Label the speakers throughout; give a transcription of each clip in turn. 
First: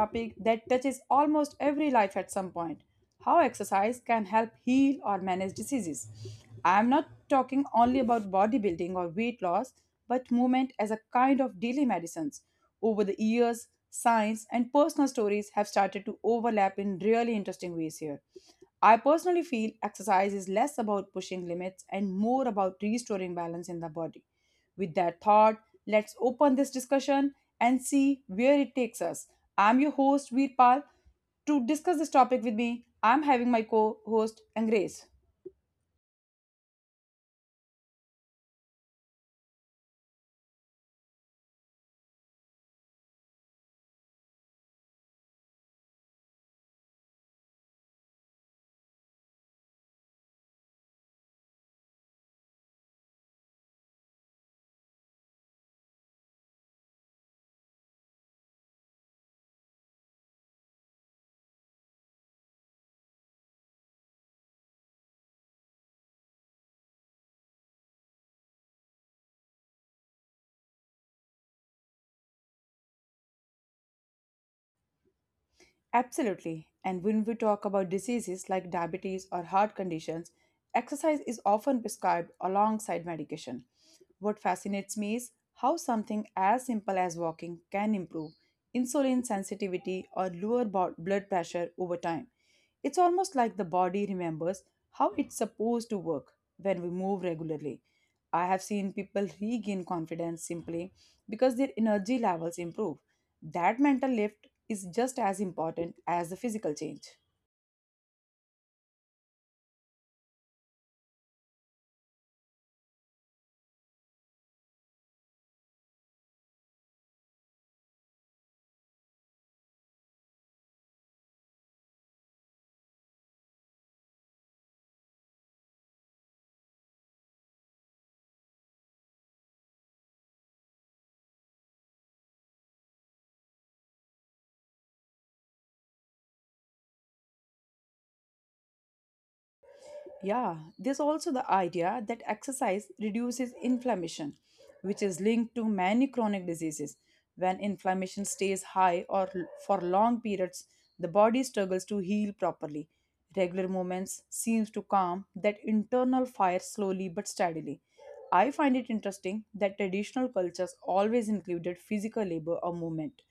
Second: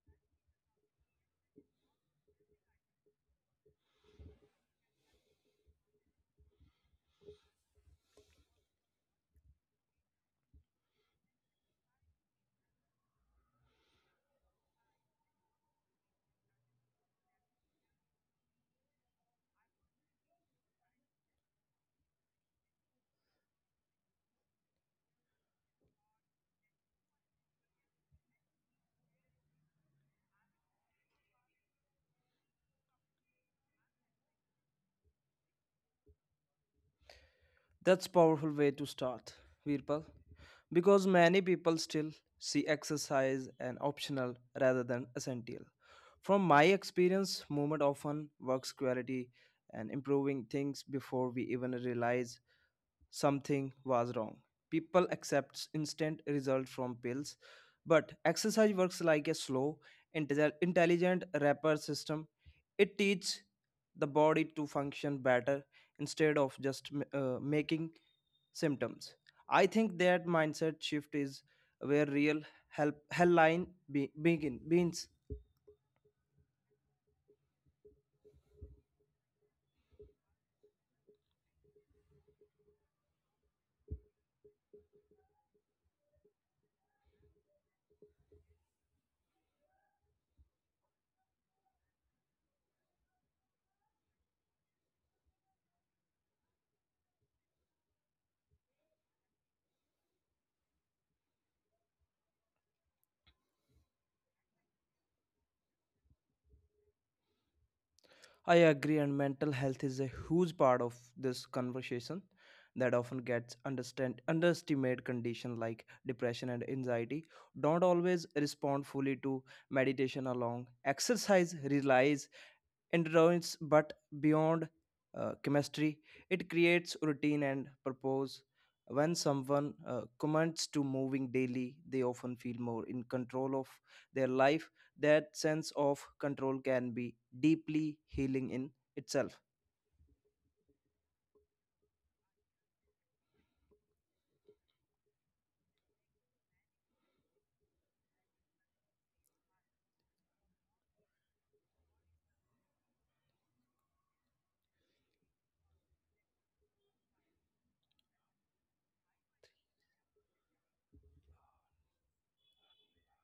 Speaker 1: topic that touches almost every life at some point, how exercise can help heal or manage diseases. I am not talking only about bodybuilding or weight loss, but movement as a kind of daily medicines. Over the years, science and personal stories have started to overlap in really interesting ways here. I personally feel exercise is less about pushing limits and more about restoring balance in the body. With that thought, let's open this discussion and see where it takes us. I'm your host, Veerpal. To discuss this topic with me, I'm having my co host, Grace.
Speaker 2: That's powerful way to start, Virpal, because many people still see exercise an optional rather than essential. From my experience, movement often works quality and improving things before we even realize something was wrong. People accept instant results from pills, but exercise works like a slow, intelligent repair system. It teaches the body to function better instead of just making symptoms. I think that mindset shift is where real help hell line be, begin, begins.
Speaker 1: Absolutely. And when we talk about diseases like diabetes or heart conditions, exercise is often prescribed alongside medication. What fascinates me is how something as simple as walking can improve insulin sensitivity or lower blood pressure over time. It's almost like the body remembers how it's supposed to work when we move regularly. I have seen people regain confidence simply because their energy levels improve. That mental lift is just as important as the physical change.
Speaker 2: I agree, and mental health is a huge part of this conversation that often gets understand underestimated condition like depression and anxiety don't always respond fully to meditation along exercise relies endurance but beyond chemistry, it creates routine and purpose when someone commits to moving daily. They often feel more in control of their life. That sense of control can be deeply healing in itself.
Speaker 1: Yeah, there's also the idea that exercise reduces inflammation, which is linked to many chronic diseases. When inflammation stays high or for long periods, the body struggles to heal properly. Regular movements seems to calm that internal fire slowly but steadily. I find it interesting that traditional cultures always included physical labor or movement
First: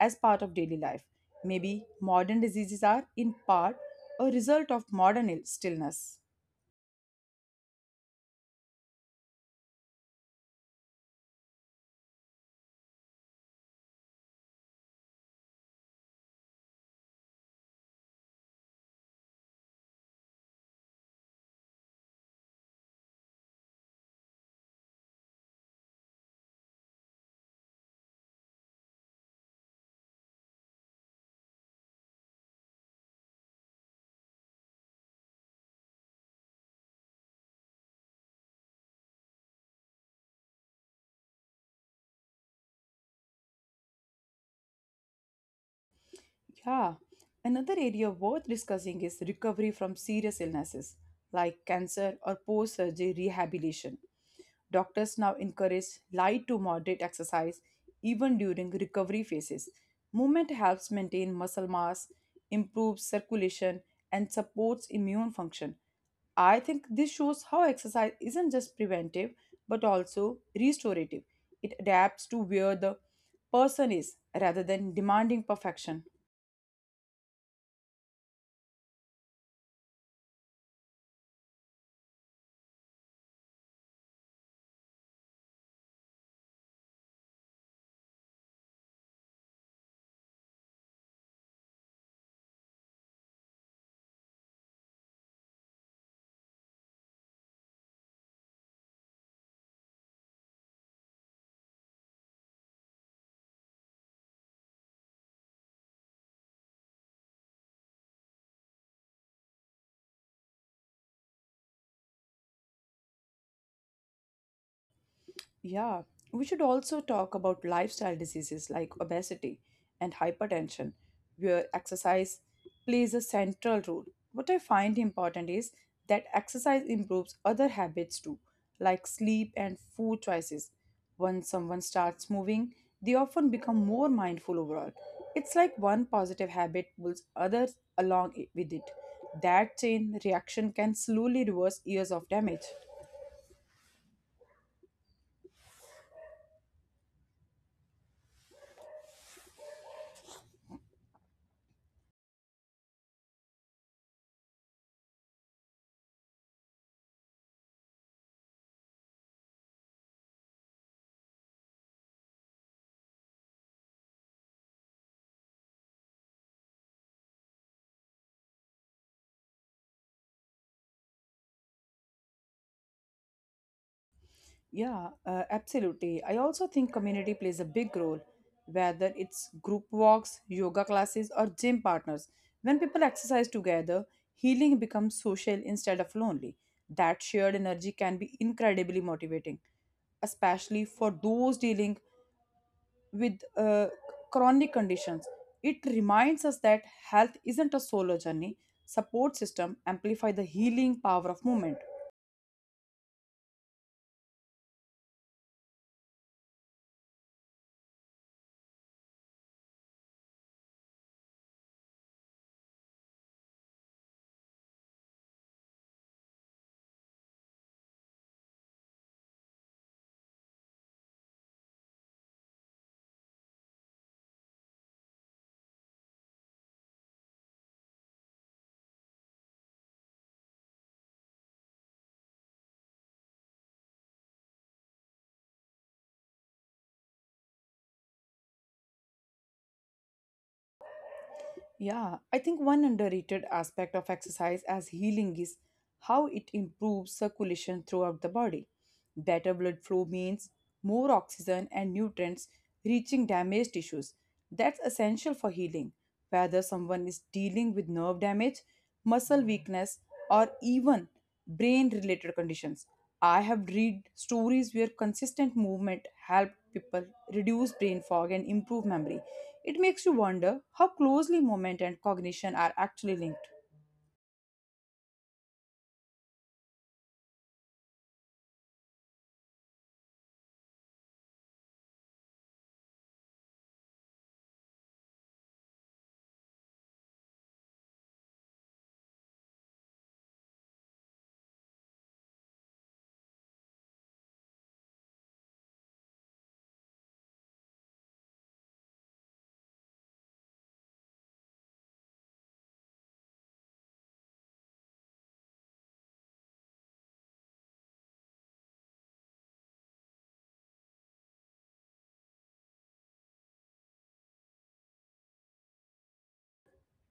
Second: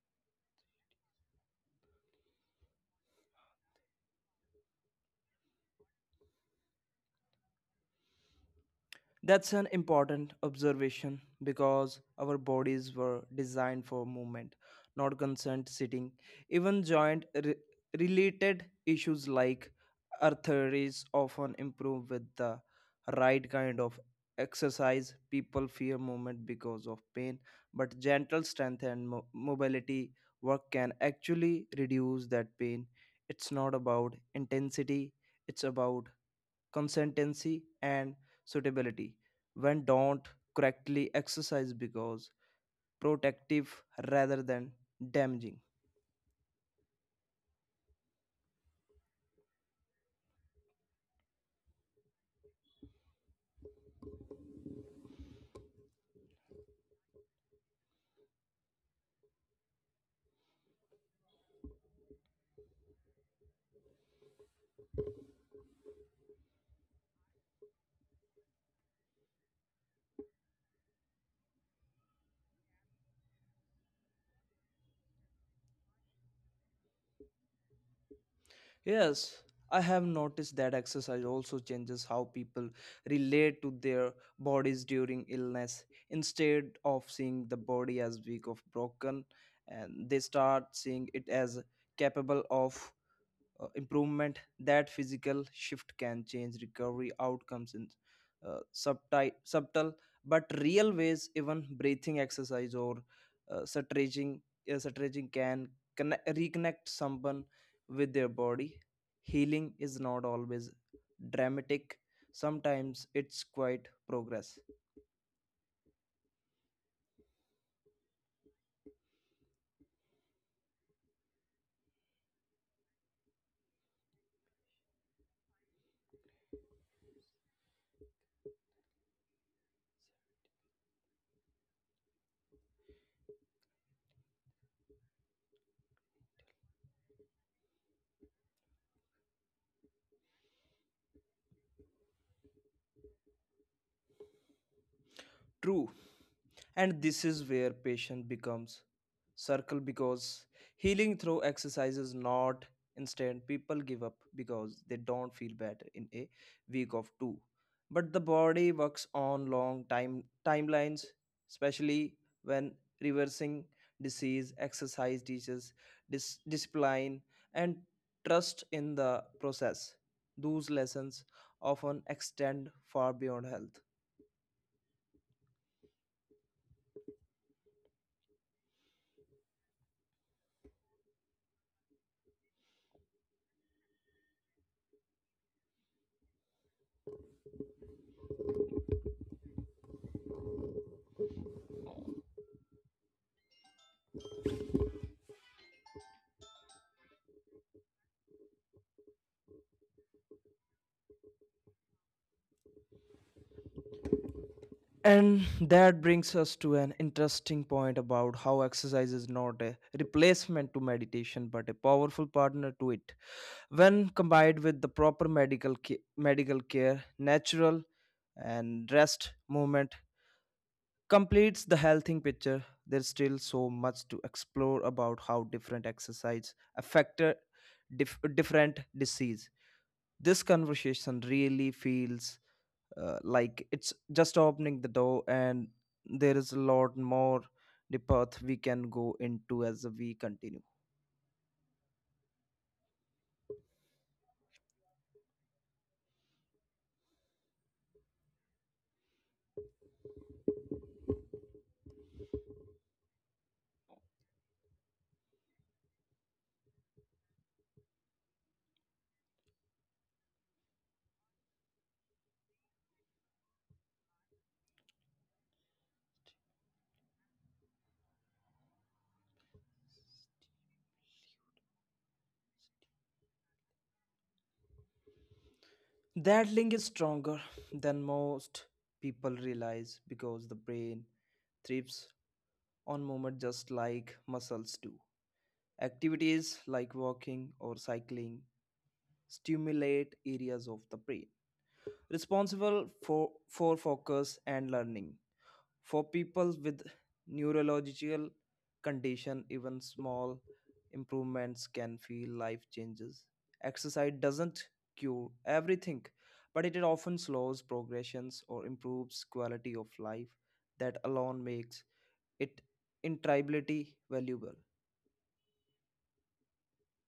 Speaker 1: as part of daily life. Maybe modern diseases are in part a result of modern stillness.
Speaker 2: That's an important observation because our bodies were designed for movement, not constant sitting. Even related issues like arthritis often improve with the right kind of exercise. People fear movement because of pain, but gentle strength and mobility work can actually reduce that pain. It's not about intensity, it's about consistency and suitability when don't correctly exercise because protective rather than damaging.
Speaker 1: Yeah, another area worth discussing is recovery from serious illnesses like cancer or post surgery rehabilitation. Doctors now encourage light to moderate exercise even during recovery phases. Movement helps maintain muscle mass, improves circulation, and supports immune function. I think this shows how exercise isn't just preventive but also restorative. It adapts to where the person is rather than demanding perfection.
Speaker 2: Yes, I have noticed that exercise also changes how people relate to their bodies during illness. Instead of seeing the body as weak or broken, and they start seeing it as capable of improvement. That physical shift can change recovery outcomes in subtle but real ways. Even breathing exercise or uh, stretching stretching can reconnect someone with their body. Healing is not always dramatic, sometimes it's quite progress.
Speaker 1: Yeah, we should also talk about lifestyle diseases like obesity and hypertension, where exercise plays a central role. What I find important is that exercise improves other habits too, like sleep and food choices. Once someone starts moving, they often become more mindful overall. It's like one positive habit pulls others along with it. That chain reaction can slowly reverse years of damage.
Speaker 2: True. And this is where patient becomes circle because healing through exercise is not instant. People give up because they don't feel better in a week of two. But the body works on long time timelines, especially when reversing disease, exercise teaches discipline and trust in the process. Those lessons often extend far beyond health.
Speaker 1: Yeah, absolutely. I also think community plays a big role, whether it's group walks, yoga classes, or gym partners. When people exercise together, healing becomes social instead of lonely. That shared energy can be incredibly motivating, especially for those dealing with chronic conditions. It reminds us that health isn't a solo journey. Support system amplify the healing power of movement.
Speaker 2: And that brings us to an interesting point about how exercise is not a replacement to meditation but a powerful partner to it. When combined with the proper medical care, natural and rest movement completes the healthy picture. There's still so much to explore about how different exercise affect different disease. This conversation really feels like it's just opening the door and there is a lot more the path we can go into as we continue.
Speaker 1: Yeah, I think one underrated aspect of exercise as healing is how it improves circulation throughout the body. Better blood flow means more oxygen and nutrients reaching damaged tissues. That's essential for healing. Whether someone is dealing with nerve damage, muscle weakness, or even brain related conditions. I have read stories where consistent movement helped people reduce brain fog and improve memory. It makes you wonder how closely movement and cognition are actually linked.
Speaker 2: That link is stronger than most people realize because the brain thrives on movement just like muscles do. Activities like walking or cycling stimulate areas of the brain responsible for focus and learning. For people with neurological condition, even small improvements can feel life changes. Exercise doesn't cure everything, but it often slows progressions or improves quality of life. That alone makes it intrability valuable.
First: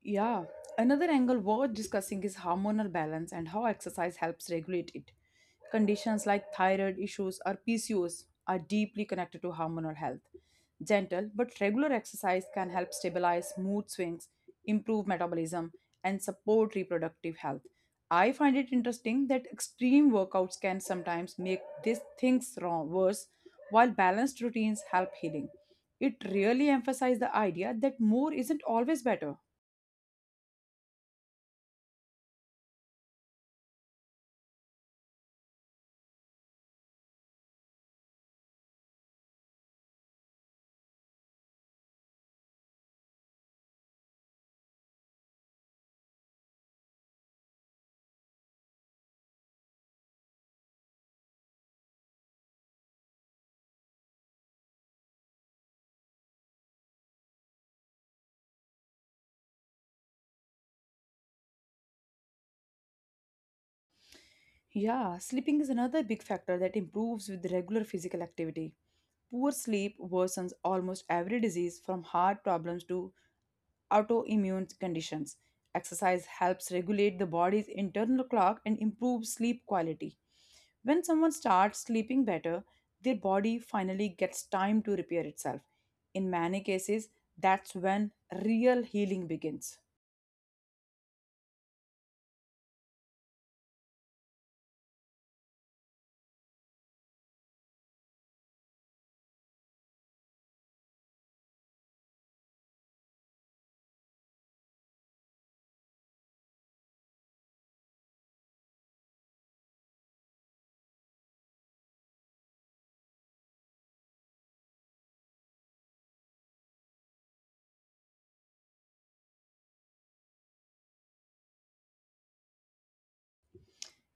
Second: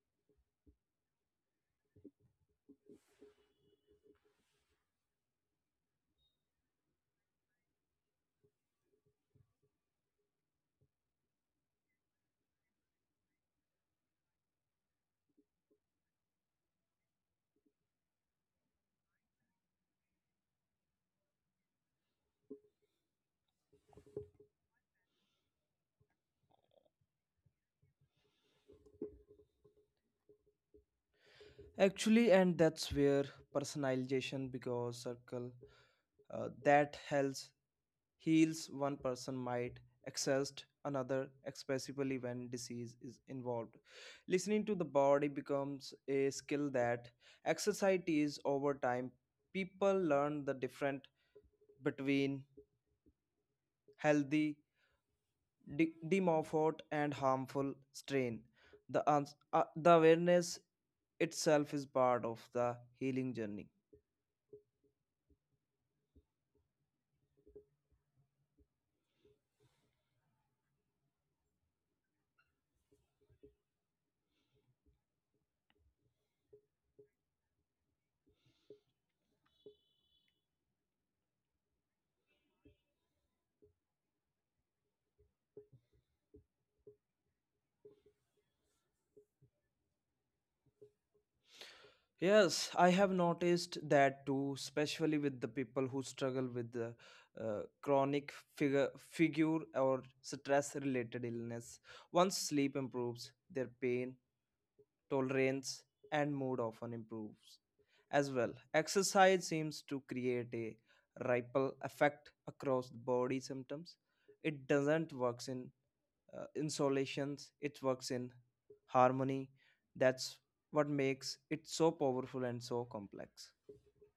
Speaker 1: Yeah, another angle worth discussing is hormonal balance and how exercise helps regulate it. Conditions like thyroid issues or PCOS are deeply connected to hormonal health. Gentle but regular exercise can help stabilize mood swings, improve metabolism, and support reproductive health. I find it interesting that extreme workouts can sometimes make these things wrong, worse, while balanced routines help healing. It really emphasizes the idea that more isn't always better.
Speaker 2: Actually, and that's where personalization because circle that helps heals one person might exhaust another, especially when disease is involved. Listening to the body becomes a skill that exercises over time. People learn the difference between healthy demorphote and harmful strain. The awareness itself is part of the healing journey.
Speaker 1: Yeah, sleeping is another big factor that improves with regular physical activity. Poor sleep worsens almost every disease from heart problems to autoimmune conditions. Exercise helps regulate the body's internal clock and improves sleep quality. When someone starts sleeping better, their body finally gets time to repair itself. In many cases, that's when real healing begins.
Speaker 2: Yes, I have noticed that too, especially with the people who struggle with the figure or stress-related illness. Once sleep improves, their pain tolerance and mood often improves as well. Exercise seems to create a ripple effect across the body symptoms. It doesn't work in insolations, it works in harmony. That's what makes it so powerful and so complex.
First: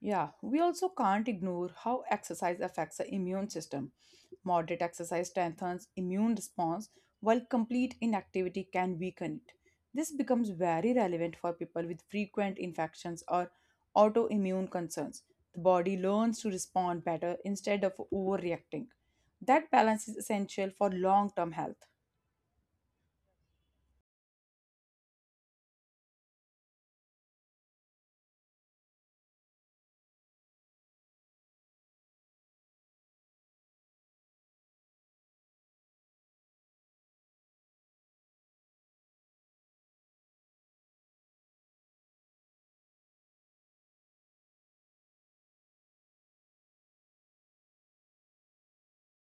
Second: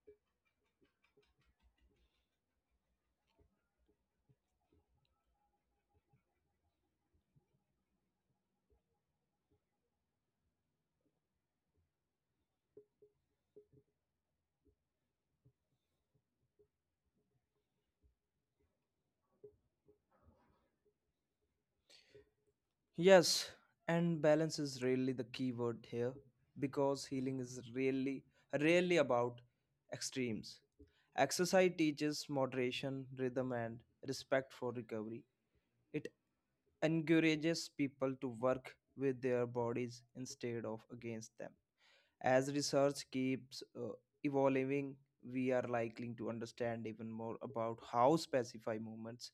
Speaker 1: Yeah, we also can't ignore how exercise affects the immune system. Moderate exercise strengthens immune response, while complete inactivity can weaken it. This becomes very relevant for people with frequent infections or autoimmune concerns. The body learns to respond better instead of overreacting. That balance is essential for long term health.
Speaker 2: Yes, and balance is really the key word here because healing is really really about extremes. Exercise teaches moderation, rhythm, and respect for recovery. It encourages people to work with their bodies instead of against them. As research keeps evolving, we are likely to understand even more about how specify movements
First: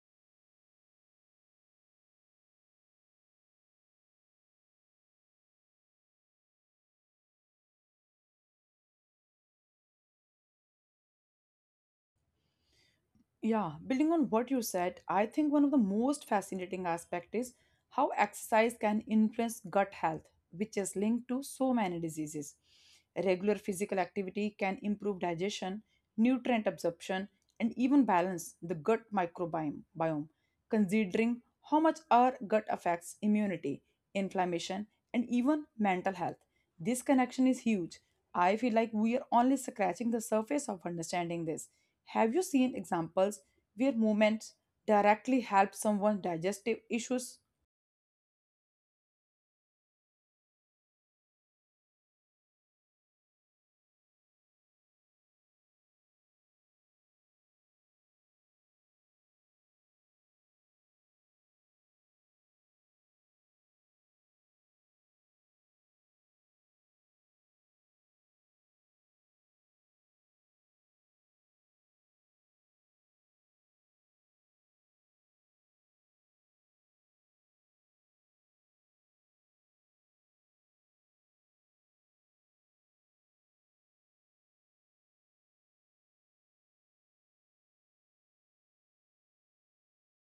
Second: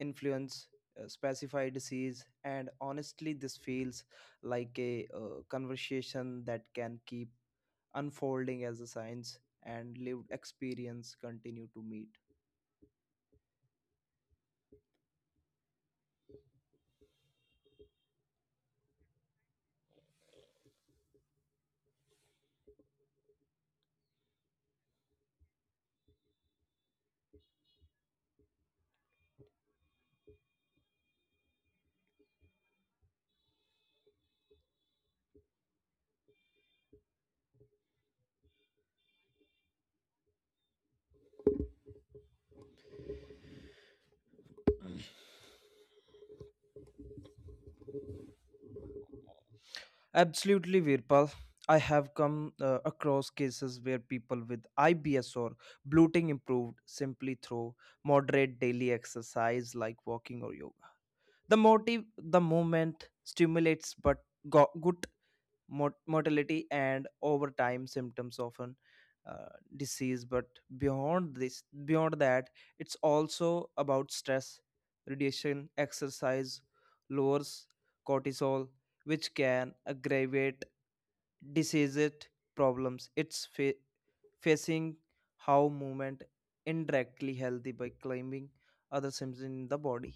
Speaker 2: influence specify disease. And honestly this feels like a conversation that can keep unfolding as the science and lived experience continue to meet.
Speaker 1: Yeah, building on what you said, I think one of the most fascinating aspect is how exercise can influence gut health, which is linked to so many diseases. Regular physical activity can improve digestion, nutrient absorption, and even balance the gut biome, considering how much our gut affects immunity, inflammation, and even mental health. This connection is huge. I feel like we are only scratching the surface of understanding this. Have you seen examples where movement directly helps someone digestive issues?
Speaker 2: Absolutely, Virpal. I have come across cases where people with IBS or bloating improved simply through moderate daily exercise like walking or yoga. The movement stimulates but good motility, and over time symptoms often disease. But beyond that, it's also about stress radiation. Exercise lowers cortisol, which can aggravate diseases problems it's facing how movement indirectly healthy by climbing other systems in the body.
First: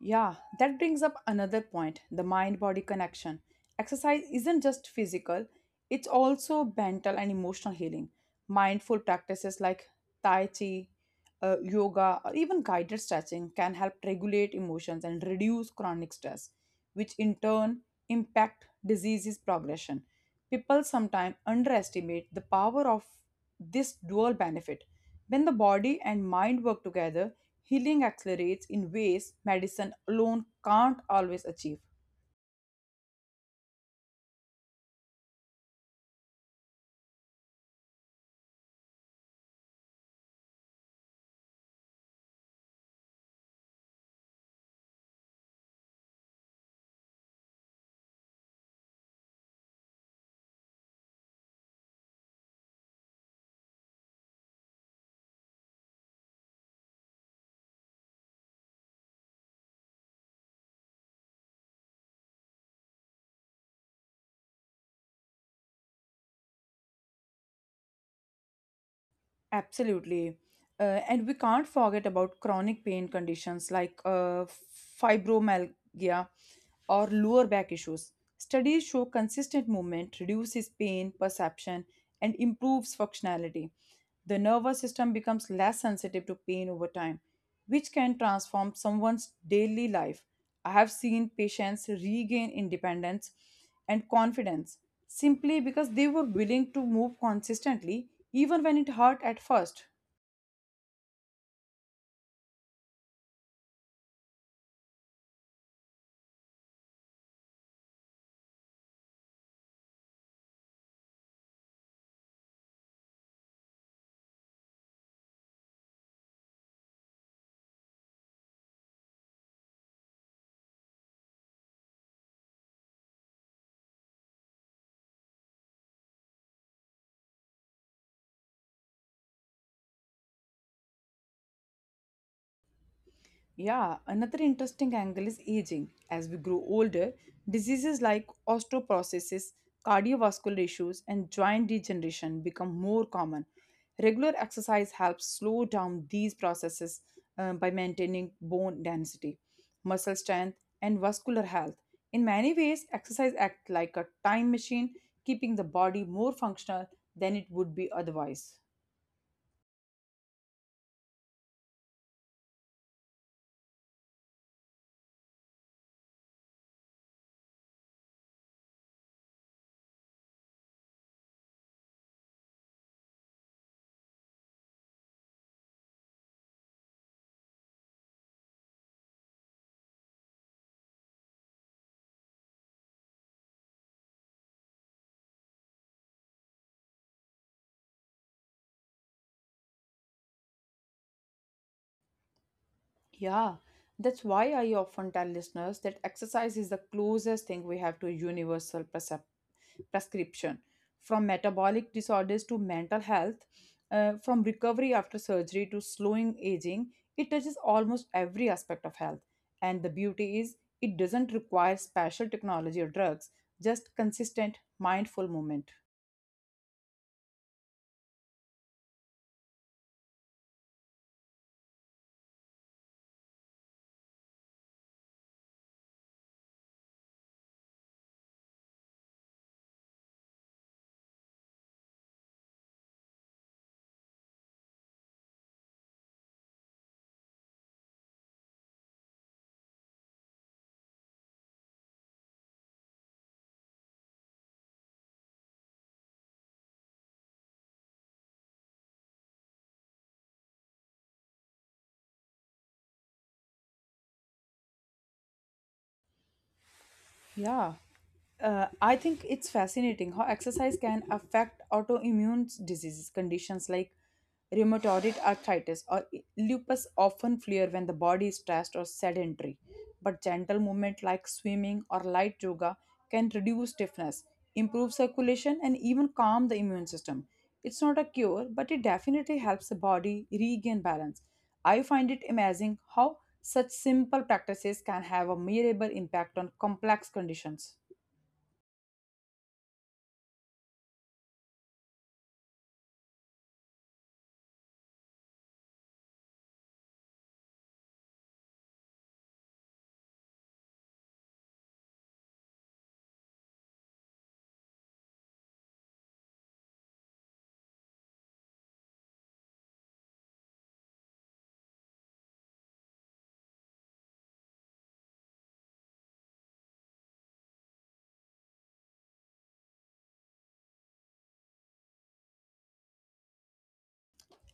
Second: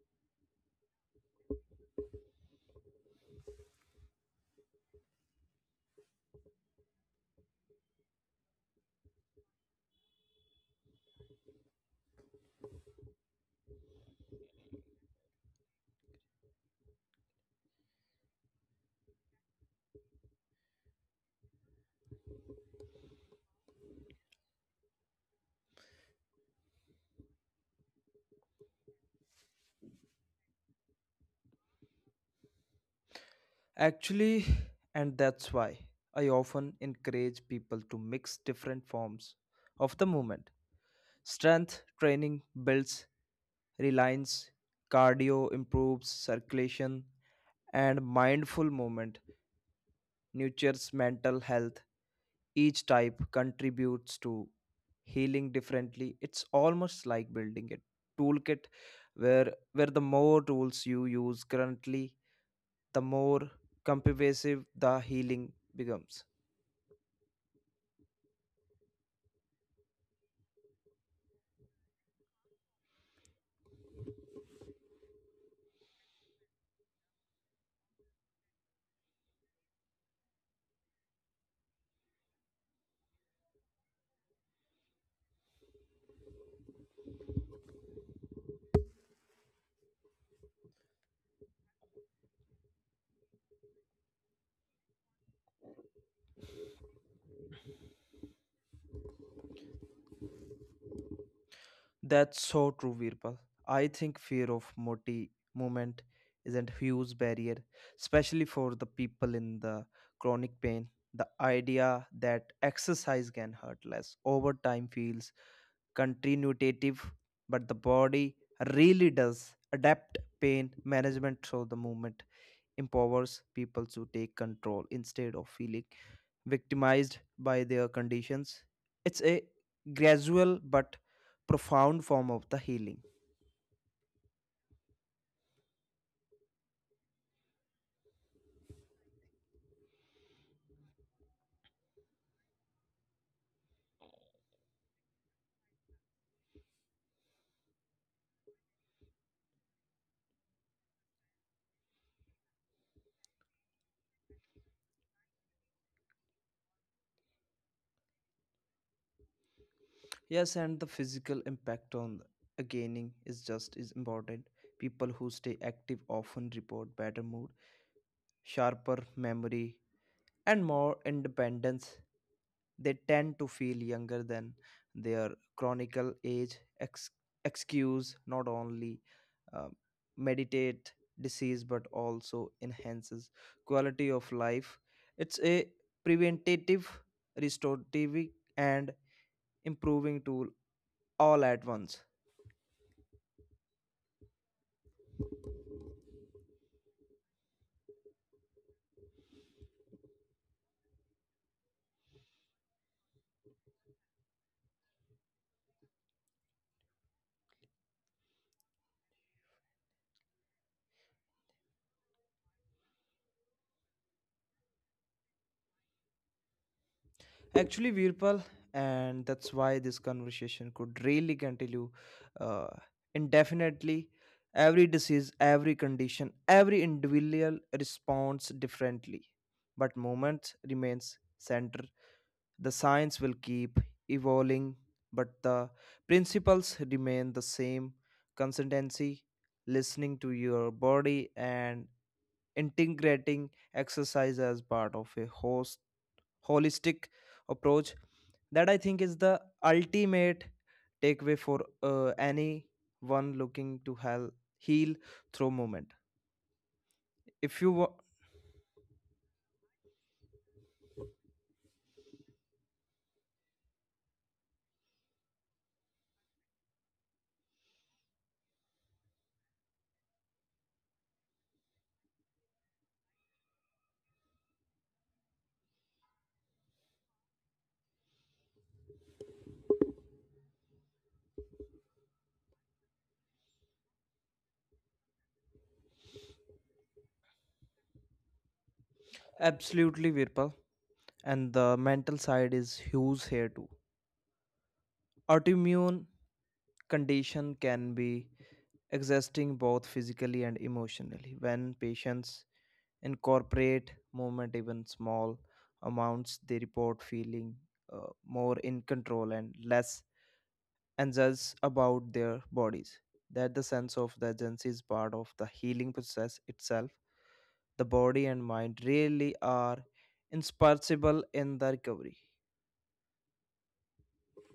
Speaker 1: Yeah, that brings up another point, the mind body connection. Exercise isn't just physical, it's also mental and emotional healing. Mindful practices like Tai Chi, yoga, or even guided stretching can help regulate emotions and reduce chronic stress, which in turn impact diseases progression. People sometimes underestimate the power of this dual benefit. When the body and mind work together, healing accelerates in ways medicine alone can't always achieve.
Speaker 2: Actually, and that's why I often encourage people to mix different forms of the movement. Strength training builds reliance, cardio improves circulation, and mindful movement nurtures mental health. Each type contributes to healing differently. It's almost like building a toolkit where the more tools you use currently, the more comprehensive the healing becomes.
Speaker 1: Absolutely. And we can't forget about chronic pain conditions like fibromyalgia or lower back issues. Studies show consistent movement reduces pain perception and improves functionality. The nervous system becomes less sensitive to pain over time, which can transform someone's daily life. I have seen patients regain independence and confidence simply because they were willing to move consistently, even when it hurt at first.
Speaker 2: That's so true, Virpal. I think fear of moti movement is a huge barrier, especially for the people in the chronic pain. The idea that exercise can hurt less over time feels continuative, but the body really does adapt. Pain management through the movement empowers people to take control instead of feeling victimized by their conditions. It's a gradual but profound form of the healing.
Speaker 1: Yeah, another interesting angle is aging. As we grow older, diseases like osteoporosis, cardiovascular issues, and joint degeneration become more common. Regular exercise helps slow down these processes by maintaining bone density, muscle strength, and vascular health. In many ways, exercise acts like a time machine, keeping the body more functional than it would be otherwise.
Speaker 2: Yes, and the physical impact on the gaining is just as important. People who stay active often report better mood, sharper memory, and more independence. They tend to feel younger than their chronical excuse, not only um, meditate disease but also enhances quality of life. It's a preventative, restorative, and improving tool all at once.
Speaker 1: Yeah, that's why I often tell listeners that exercise is the closest thing we have to a universal prescription. From metabolic disorders to mental health, from recovery after surgery to slowing aging, it touches almost every aspect of health. And the beauty is, it doesn't require special technology or drugs, just consistent, mindful movement.
Speaker 2: Actually, Virpal, and that's why this conversation could really continue uh, indefinitely. Every disease, every condition, every individual responds differently, but moment remains center. The science will keep evolving, but the principles remain the same: consistency, listening to your body, and integrating exercise as part of a host holistic approach. That I think is the ultimate takeaway for anyone looking to heal through movement. If you
Speaker 1: Yeah.
Speaker 2: wa-
Speaker 1: I think it's fascinating how exercise can affect autoimmune diseases, conditions like rheumatoid arthritis or lupus often flare when the body is stressed or sedentary. But gentle movement like swimming or light yoga can reduce stiffness, improve circulation, and even calm the immune system. It's not a cure, but it definitely helps the body regain balance. I find it amazing how such simple practices can have a measurable impact on complex conditions.
Speaker 2: Absolutely, Virpal, and the mental side is huge here too. Autoimmune condition can be existing both physically and emotionally. When patients incorporate movement, even small amounts, they report feeling uh, more in control and less anxious about their bodies. That the sense of the agency is part of the healing process itself. The body and mind really are indispensable in the recovery.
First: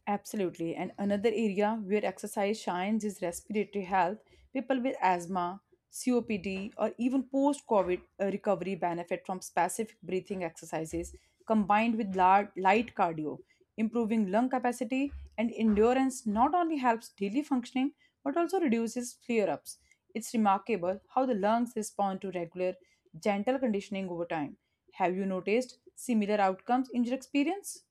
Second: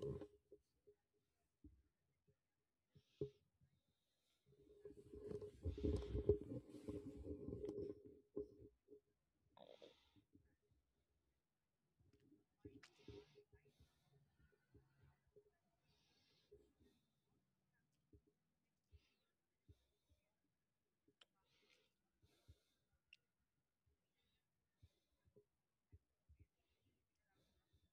Speaker 1: Absolutely. And another area where exercise shines is respiratory health. People with asthma, COPD, or even post COVID recovery benefit from specific breathing exercises combined with light cardio. Improving lung capacity and endurance not only helps daily functioning but also reduces flare ups. It's remarkable how the lungs respond to regular, gentle conditioning over time. Have you noticed similar outcomes in your experience?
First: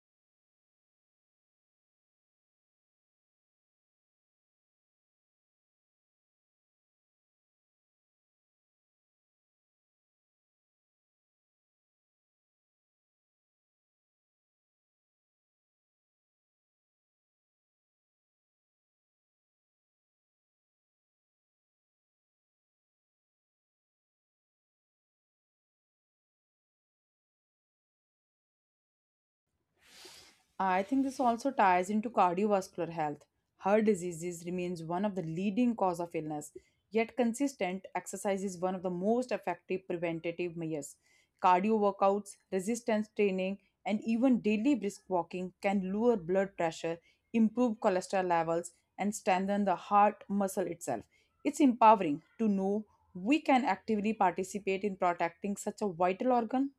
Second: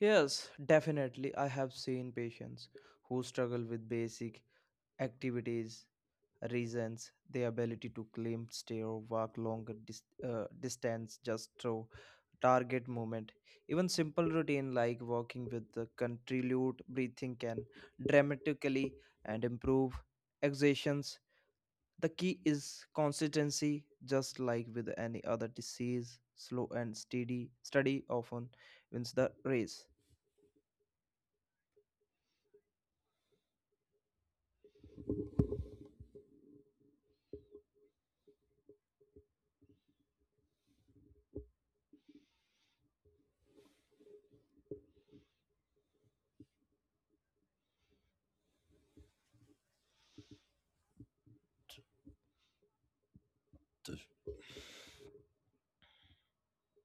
Speaker 2: Yes, definitely. I have seen patients who struggle with basic activities, reasons, the ability to climb stair or walk longer distance just through target movement. Even simple routine like walking with the continued breathing can dramatically and improve exertions. The key is consistency, just like with any other disease. Slow and steady study often wins the race.
Speaker 1: I think this also ties into cardiovascular health. Heart diseases remains one of the leading cause of illness, yet consistent exercise is one of the most effective preventative measures. Cardio workouts, resistance training, and even daily brisk walking can lower blood pressure, improve cholesterol levels, and strengthen the heart muscle itself. It's empowering to know we can actively participate in protecting such a vital organ.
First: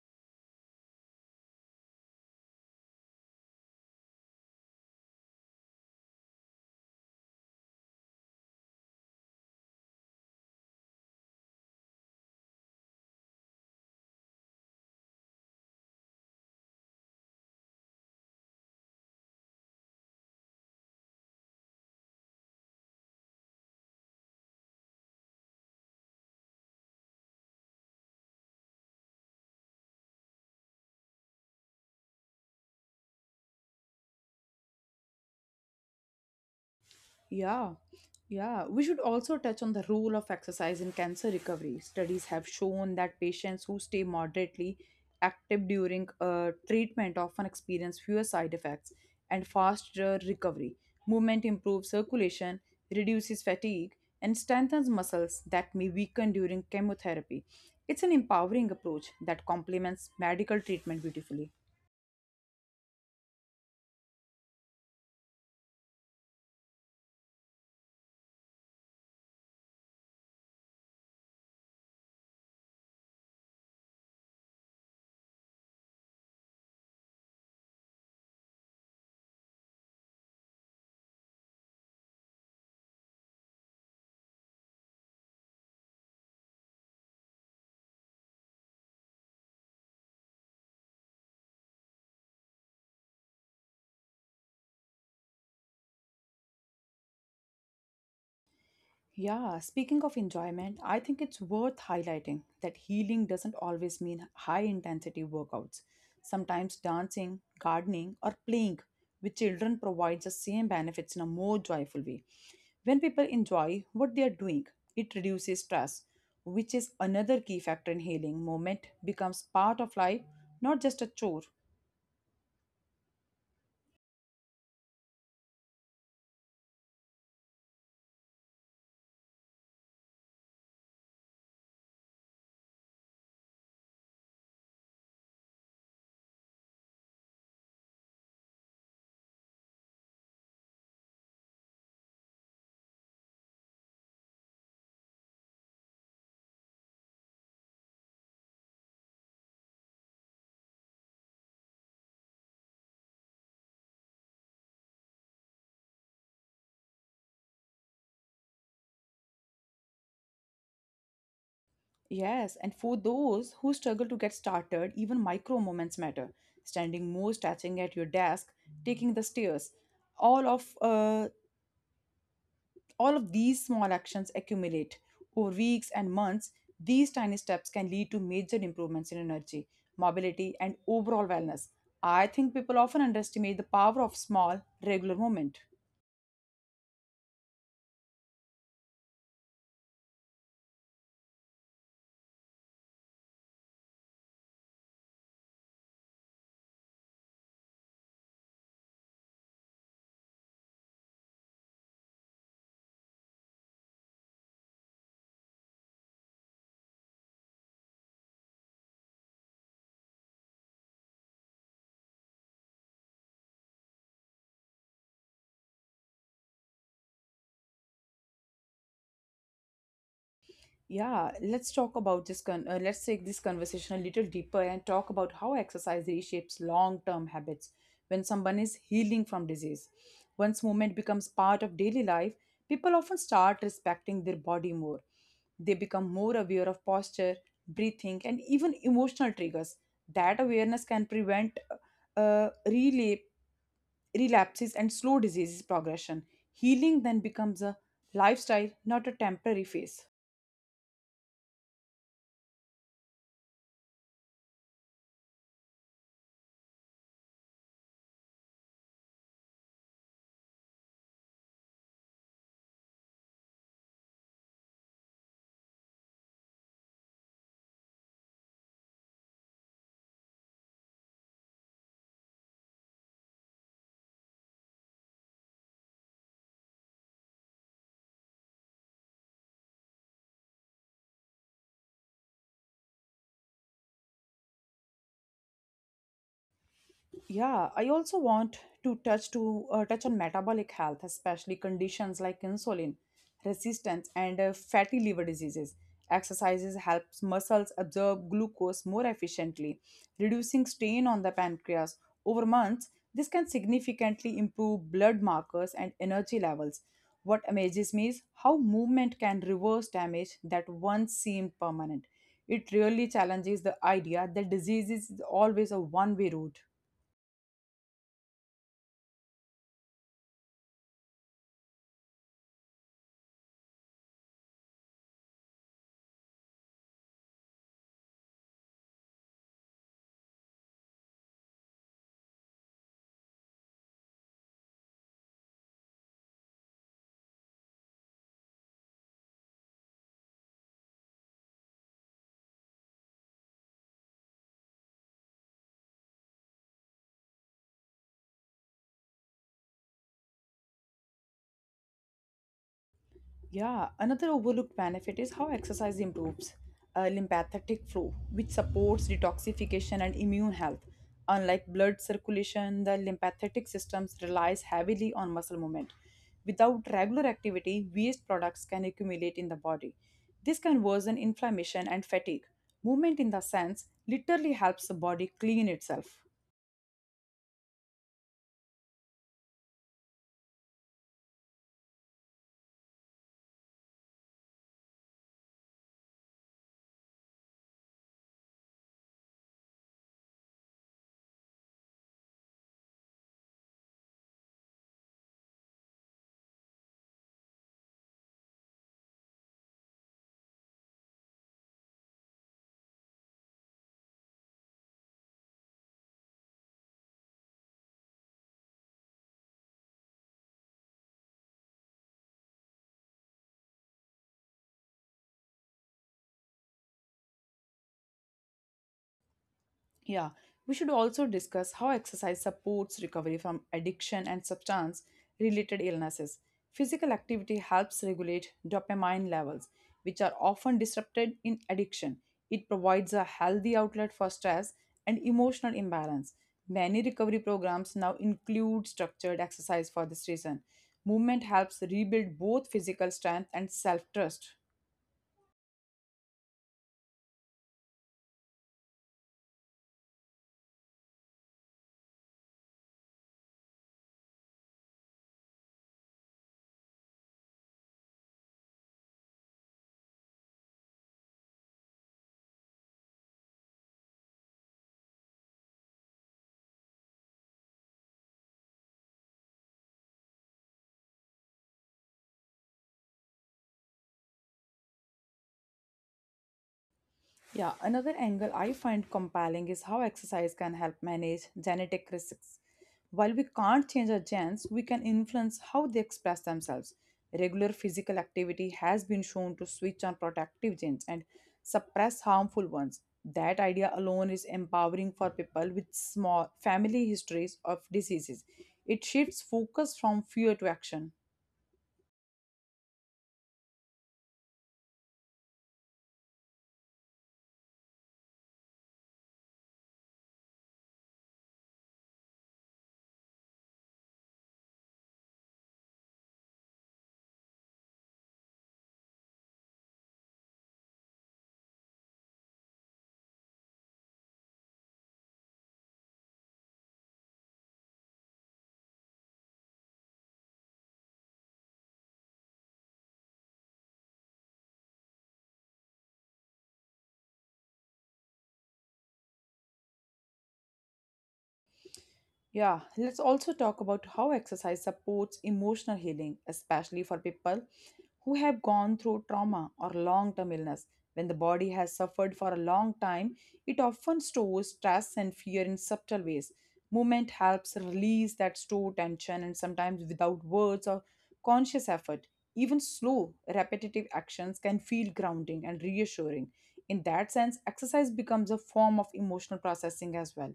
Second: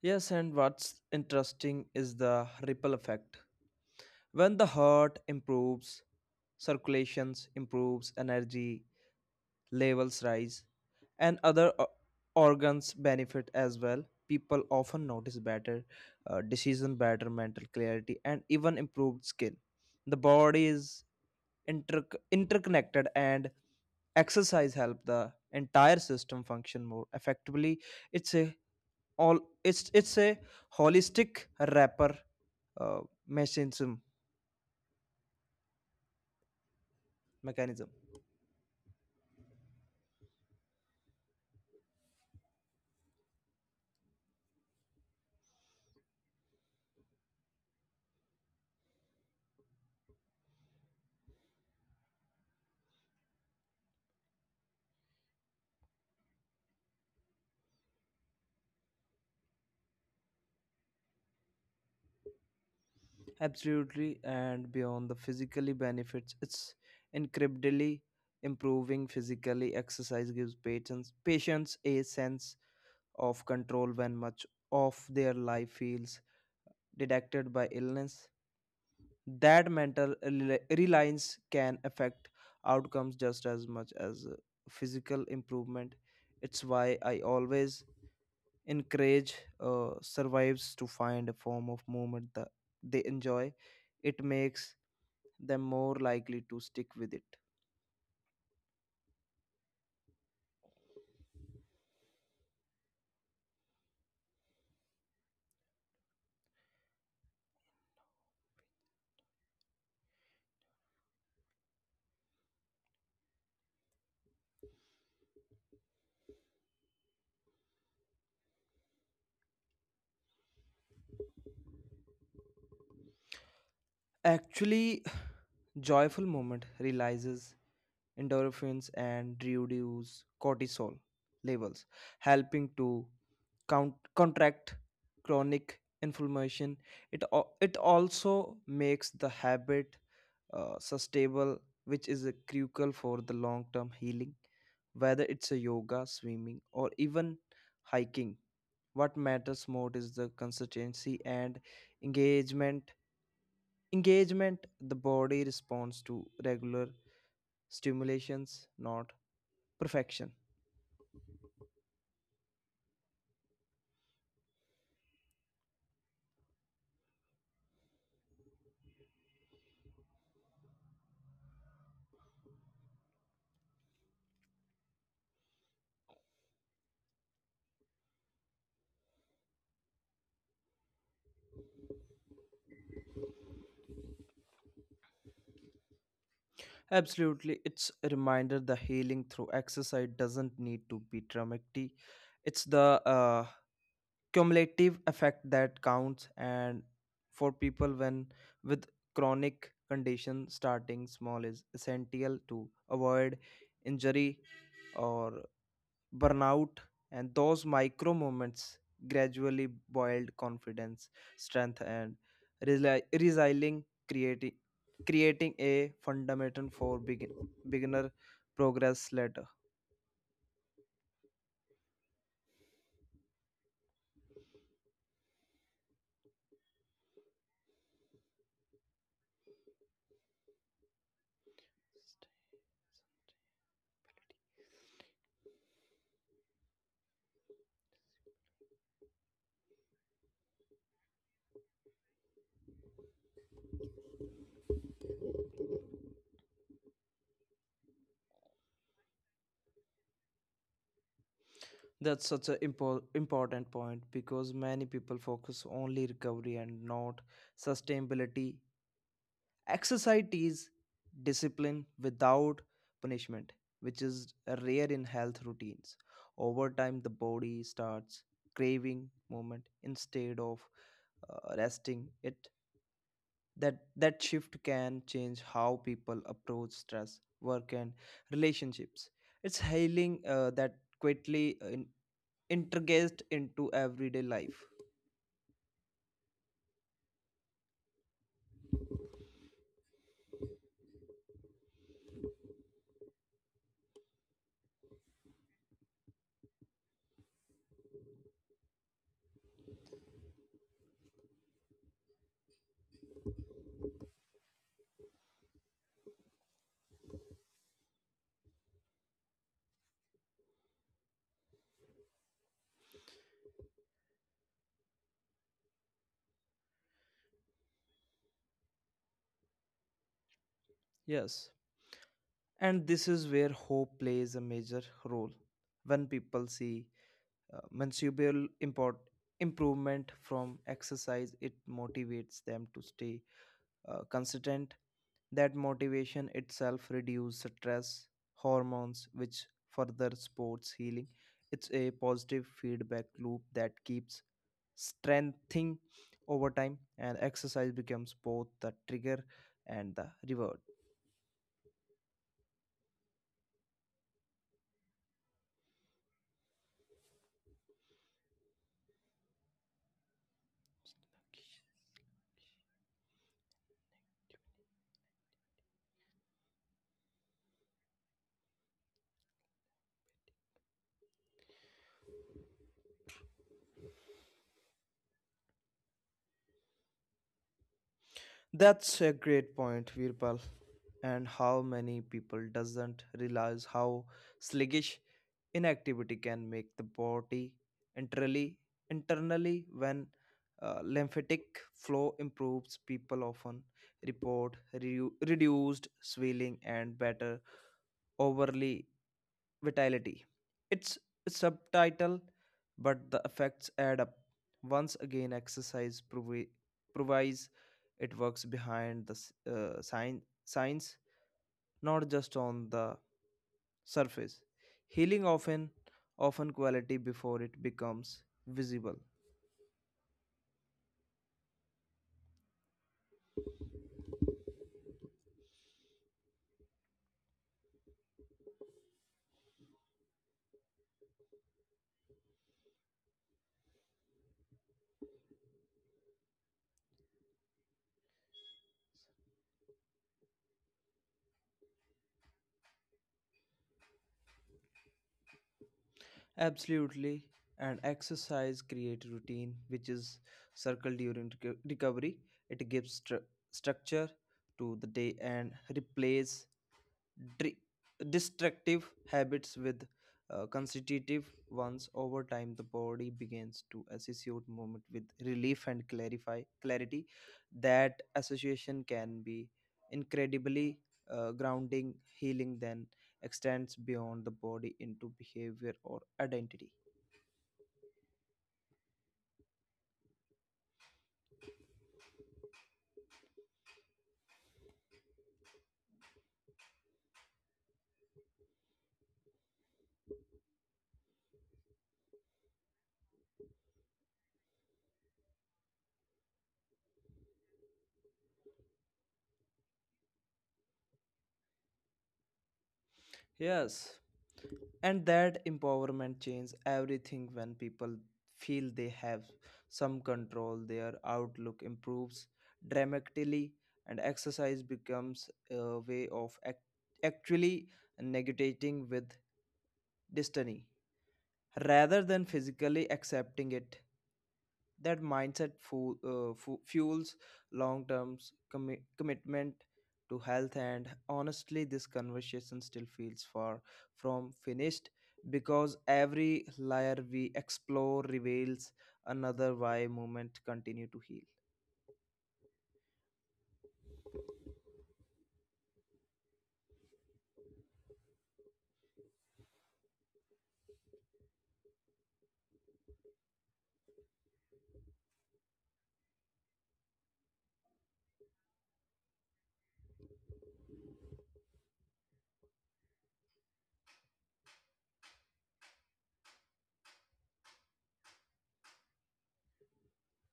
Speaker 2: Yes, and what's interesting is the ripple effect. When the heart improves, circulations improves, energy levels rise, and other organs benefit as well. People often notice better decision, better mental clarity, and even improved skin. The body is inter- interconnected, and exercise help the entire system function more effectively. It's a all it's a holistic wrapper uh, mechanism
Speaker 1: Yeah,
Speaker 2: mechanism.
Speaker 1: yeah. We should also touch on the role of exercise in cancer recovery. Studies have shown that patients who stay moderately active during treatment often experience fewer side effects and faster recovery. Movement improves circulation, reduces fatigue, and strengthens muscles that may weaken during chemotherapy. It's an empowering approach that complements medical treatment beautifully.
Speaker 2: Absolutely, and beyond the physically benefits, it's incredibly improving physically. Exercise gives patients a sense of control when much of their life feels deducted by illness. That mental reliance can affect outcomes just as much as physical improvement. It's why I always encourage survives to find a form of movement that they enjoy. It makes them more likely to stick with it.
Speaker 1: Yeah, speaking of enjoyment, I think it's worth highlighting that healing doesn't always mean high intensity workouts. Sometimes dancing, gardening, or playing with children provides the same benefits in a more joyful way. When people enjoy what they are doing, it reduces stress, which is another key factor in healing. Moment becomes part of life, not just a chore.
Speaker 2: Actually, joyful moment releases endorphins and reduces cortisol levels, helping to contract chronic inflammation. It also makes the habit sustainable, which is a crucial for the long-term healing. Whether it's a yoga, swimming, or even hiking, what matters more is the consistency and engagement. Engagement, the body responds to regular stimulations, not perfection.
Speaker 1: Yes, and for those who struggle to get started, even micro moments matter. Standing more, stretching at your desk, taking the stairs. All of uh, all of these small actions accumulate over weeks and months. These tiny steps can lead to major improvements in energy, mobility, and overall wellness. I think people often underestimate the power of small, regular movement.
Speaker 2: Absolutely, it's a reminder the healing through exercise doesn't need to be dramatic. It's the cumulative effect that counts. And for people when with chronic condition, starting small is essential to avoid injury or burnout. And those micro moments gradually build confidence, strength, and resiling, creating a fundamental for beginner progress later.
Speaker 1: Yeah, let's take this conversation a little deeper and talk about how exercise reshapes long-term habits. When someone is healing from disease, once movement becomes part of daily life, people often start respecting their body more. They become more aware of posture, breathing, and even emotional triggers. That awareness can prevent uh, relay, relapses and slow disease progression. Healing then becomes a lifestyle, not a temporary phase.
Speaker 2: That's such an important point because many people focus only recovery and not sustainability. Exercise is discipline without punishment, which is rare in health routines. Over time, the body starts craving movement instead of resting it. That shift can change how people approach stress, work, and relationships. It's healing that quietly integrated into everyday life.
Speaker 1: Yeah, I also want to touch on metabolic health, especially conditions like insulin resistance and fatty liver diseases. Exercises helps muscles absorb glucose more efficiently, reducing strain on the pancreas over months. This can significantly improve blood markers and energy levels. What amazes me is how movement can reverse damage that once seemed permanent. It really challenges the idea that disease is always a one-way road.
Speaker 2: Yes, and this is where hope plays a major role. When people see mensurable import improvement from exercise, it motivates them to stay consistent. That motivation itself reduces stress hormones, which further supports healing. It's a positive feedback loop that keeps strengthening over time, and exercise becomes both the trigger and the reward.
Speaker 1: Yeah, another overlooked benefit is how exercise improves lymphatic flow, which supports detoxification and immune health. Unlike blood circulation, the lymphatic system relies heavily on muscle movement. Without regular activity, waste products can accumulate in the body. This can worsen inflammation and fatigue. Movement, in the sense, literally helps the body clean itself.
Speaker 2: That's a great point, Virpal. And how many people doesn't realize how sluggish inactivity can make the body internally internally when lymphatic flow improves. People often reduced swelling and better overly vitality. It's a subtitle, but the effects add up. Once again, provides. It works behind the science, not just on the surface. Healing often quality before it becomes visible.
Speaker 1: Yeah, we should also discuss how exercise supports recovery from addiction and substance related illnesses. Physical activity helps regulate dopamine levels, which are often disrupted in addiction. It provides a healthy outlet for stress and emotional imbalance. Many recovery programs now include structured exercise for this reason. Movement helps rebuild both physical strength and self trust.
Speaker 2: Absolutely. And exercise create routine, which is circled during recovery. It gives structure to the day and replace dri- destructive habits with constitutive ones. Over time the body begins to associate movement with relief and clarify clarity. That association can be incredibly grounding. Healing then extends beyond the body into behavior or identity.
Speaker 1: Yeah, another angle I find compelling is how exercise can help manage genetic risks. While we can't change our genes, we can influence how they express themselves. Regular physical activity has been shown to switch on protective genes and suppress harmful ones. That idea alone is empowering for people with small family histories of diseases. It shifts focus from fear to action.
Speaker 2: Yes, and that empowerment changes everything. When people feel they have some control, their outlook improves dramatically, and exercise becomes a way of actually negating with destiny rather than physically accepting it. That mindset fuels long term commitment to health. And honestly, this conversation still feels far from finished, because every layer we explore reveals another why movement continue to heal.
Speaker 1: Yeah, let's also talk about how exercise supports emotional healing, especially for people who have gone through trauma or long term illness. When the body has suffered for a long time, it often stores stress and fear in subtle ways. Movement helps release that stored tension, and sometimes without words or conscious effort, even slow, repetitive actions can feel grounding and reassuring. In that sense, exercise becomes a form of emotional processing as well.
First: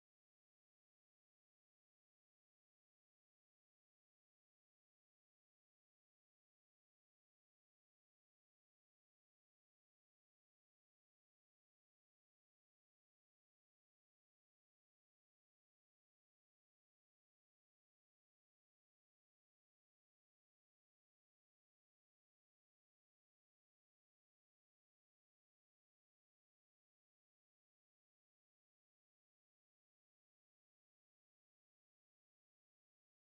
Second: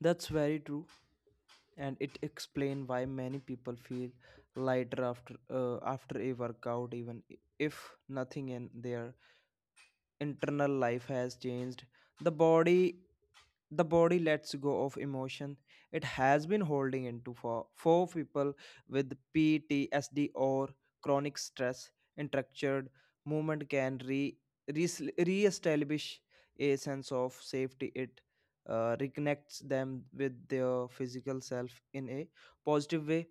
Speaker 2: That's very true, and it explains why many people feel lighter after a workout, even if nothing in their internal life has changed. The body the body lets go of emotion it has been holding into. For people with PTSD or chronic stress, structured movement can re-establish a sense of safety. It reconnects them with their physical self in a positive way.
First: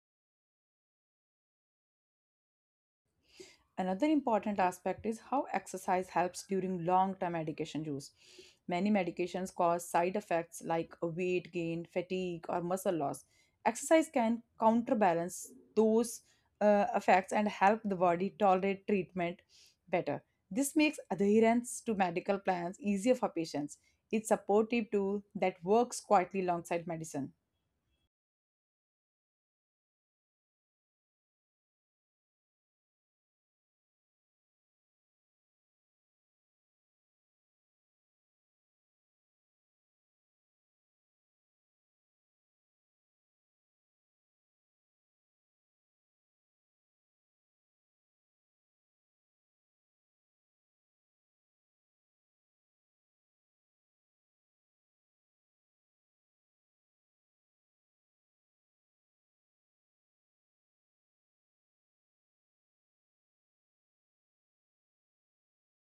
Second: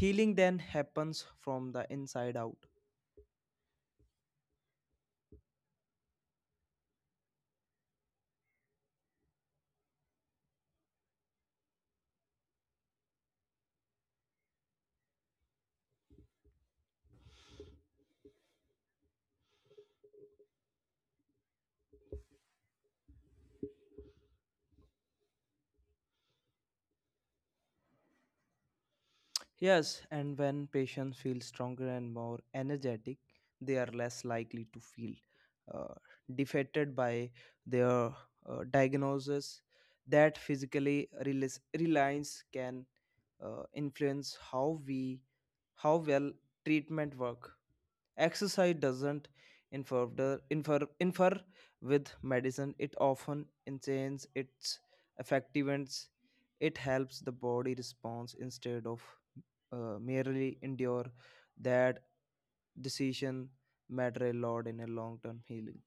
Speaker 2: Healing then happens from the inside out.
Speaker 1: Another important aspect is how exercise helps during long term medication use. Many medications cause side effects like weight gain, fatigue, or muscle loss. Exercise can counterbalance those effects and help the body tolerate treatment better. This makes adherence to medical plans easier for patients. It's supportive tool that works quietly alongside medicine.
Speaker 2: Yes, and when patients feel stronger and more energetic, they are less likely to feel uh, defeated by their diagnosis. That reliance can influence how well treatment work. Exercise doesn't infer with medicine, it often enhances its effectiveness. It helps the body response instead of merely endure. That decision matter a lot in a long-term healing.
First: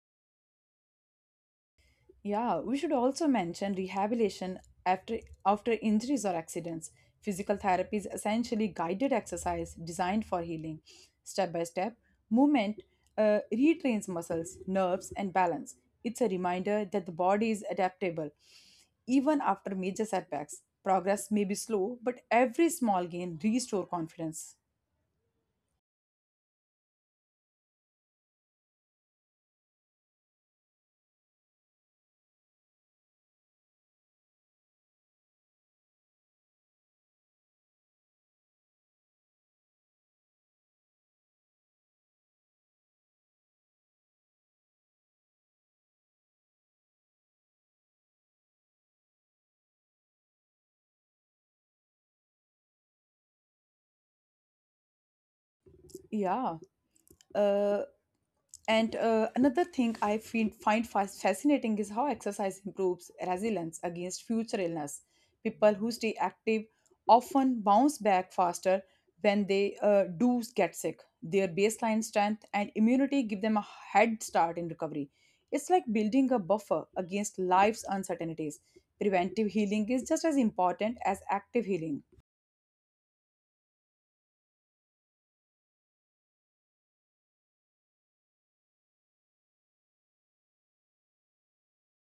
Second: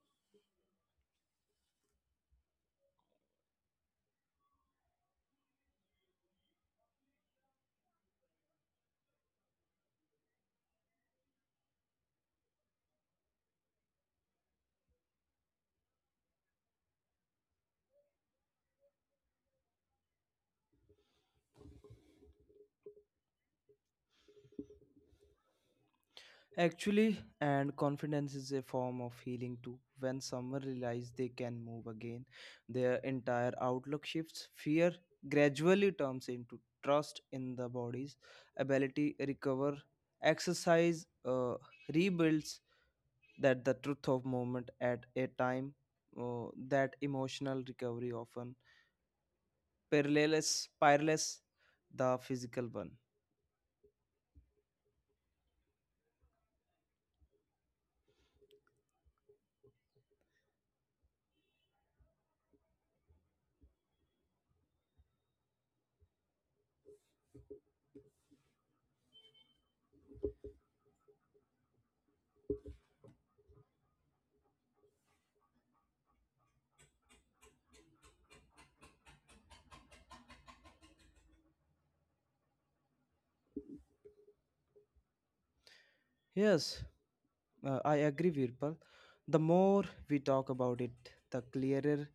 Speaker 1: Yeah, we should also mention rehabilitation after after injuries or accidents. Physical therapy is essentially guided exercise designed for healing. Step by step, movement retrains muscles, nerves, and balance. It's a reminder that the body is adaptable. Even after major setbacks, progress may be slow, but every small gain restore confidence.
Speaker 2: Actually, and confidence is a form of healing too. When someone realizes they can move again, their entire outlook shifts. Fear gradually turns into trust in the body's ability recover. Exercise rebuilds that the truth of movement at a time, that emotional recovery often parallels the physical one.
Speaker 1: Yeah, uh, And Another thing I fascinating is how exercise improves resilience against future illness. People who stay active often bounce back faster when they do get sick. Their baseline strength and immunity give them a head start in recovery. It's like building a buffer against life's uncertainties. Preventive healing is just as important as active healing.
Speaker 2: Yes, I agree, Virpal. The more we talk about it, the clearer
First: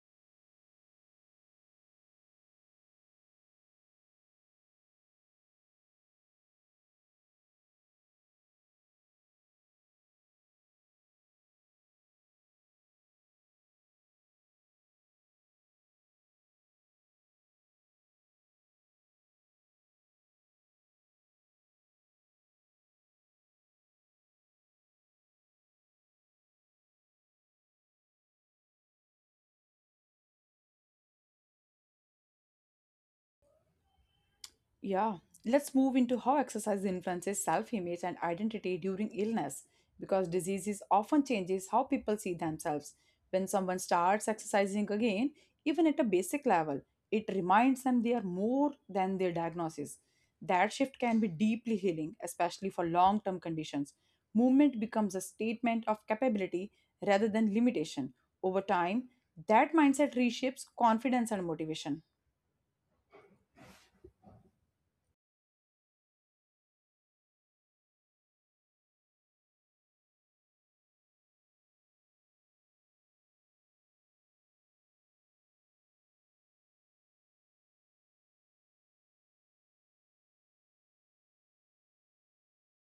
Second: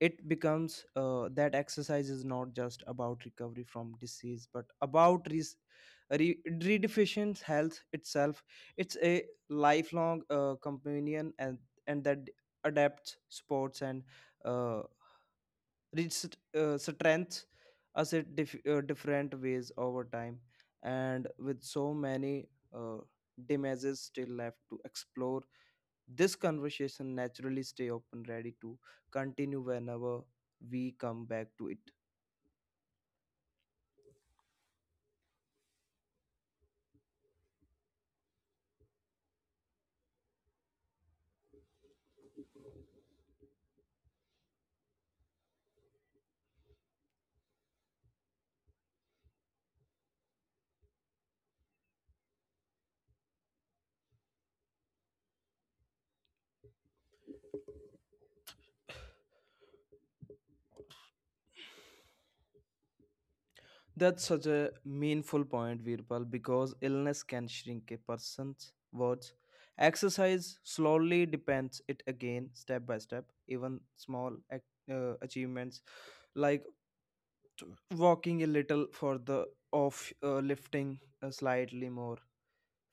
Speaker 2: it becomes, that exercise is not just about recovery from disease, but about redeficient health itself. It's a lifelong companion, and that adapts sports and uh, reach strength as it different ways over time. And with so many uh, damages still left to explore, this conversation naturally stay open, ready to continue whenever we come back to it.
Speaker 1: Yeah, let's move into how exercise influences self image and identity during illness because diseases often changes how people see themselves. When someone starts exercising again, even at a basic level, it reminds them they are more than their diagnosis. That shift can be deeply healing, especially for long term conditions. Movement becomes a statement of capability rather than limitation. Over time, that mindset reshapes confidence and motivation.
Speaker 2: That's such a meaningful point, Virpal, because illness can shrink a person's words. Exercise slowly depends it again, step by step. Even small achievements like walking a little further, off lifting slightly more,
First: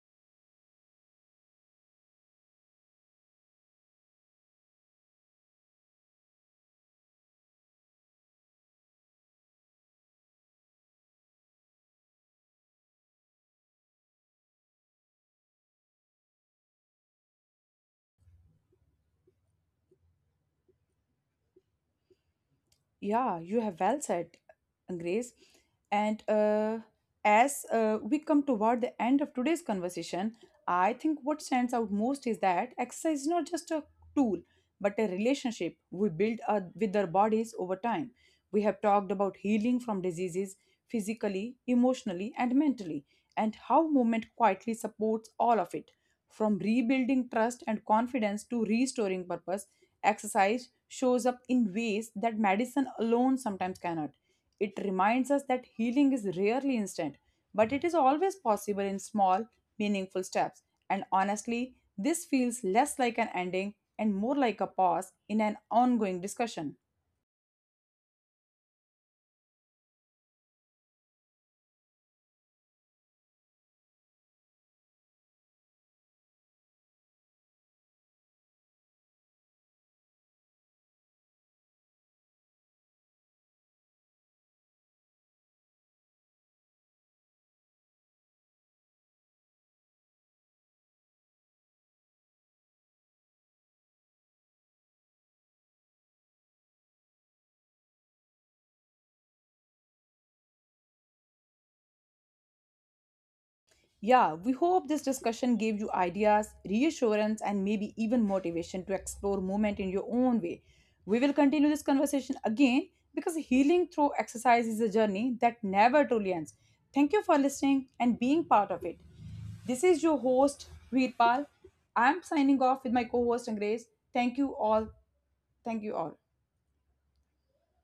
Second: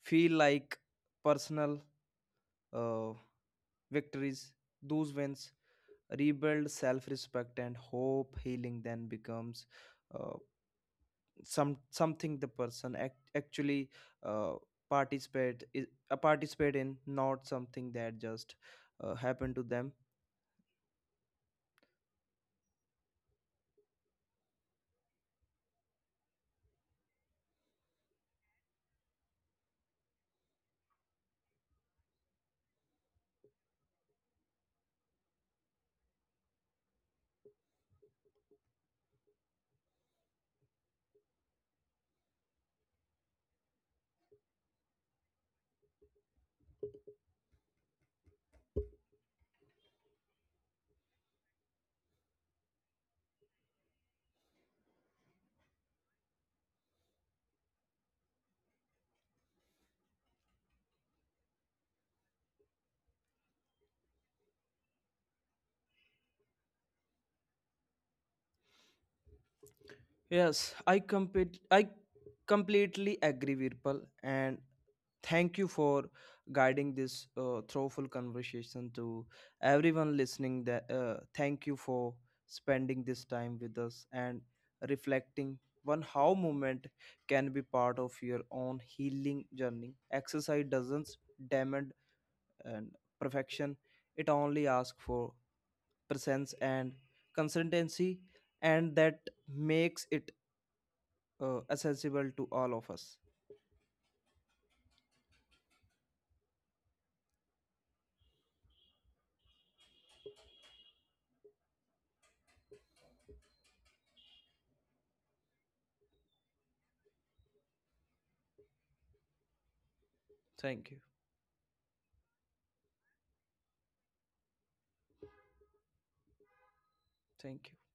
Speaker 2: feel like personal uh, victories. Those wins rebuild self-respect and hope. Healing then becomes, uh, something the person actually uh, participate i- participate in, not something that just happened to them.
Speaker 1: Yeah, you have well said, Grace. And as we come toward the end of today's conversation, I think what stands out most is that exercise is not just a tool, but a relationship we build with our bodies over time. We have talked about healing from diseases physically, emotionally, and mentally, and how movement quietly supports all of it. From rebuilding trust and confidence to restoring purpose, exercise shows up in ways that medicine alone sometimes cannot. It reminds us that healing is rarely instant, but it is always possible in small, meaningful steps. And honestly, this feels less like an ending and more like a pause in an ongoing discussion.
Speaker 2: Yes, I completely agree, Virpal, and thank you for guiding this thoughtful conversation. To everyone listening, that thank you for spending this time with us and reflecting on how movement can be part of your own healing journey. Exercise doesn't demand and perfection. It only asks for presence and consistency, and that makes it accessible to all of us.
Speaker 1: Yeah, we hope this discussion gave you ideas, reassurance, and maybe even motivation to explore movement in your own way. We will continue this conversation again because healing through exercise is a journey that never truly ends. Thank you for listening and being part of it. This is your host,
Speaker 2: Thank you.
Speaker 1: Veerpal. I'm signing off with my co host, Grace. Thank you all. Thank you all.
Speaker 2: Thank you.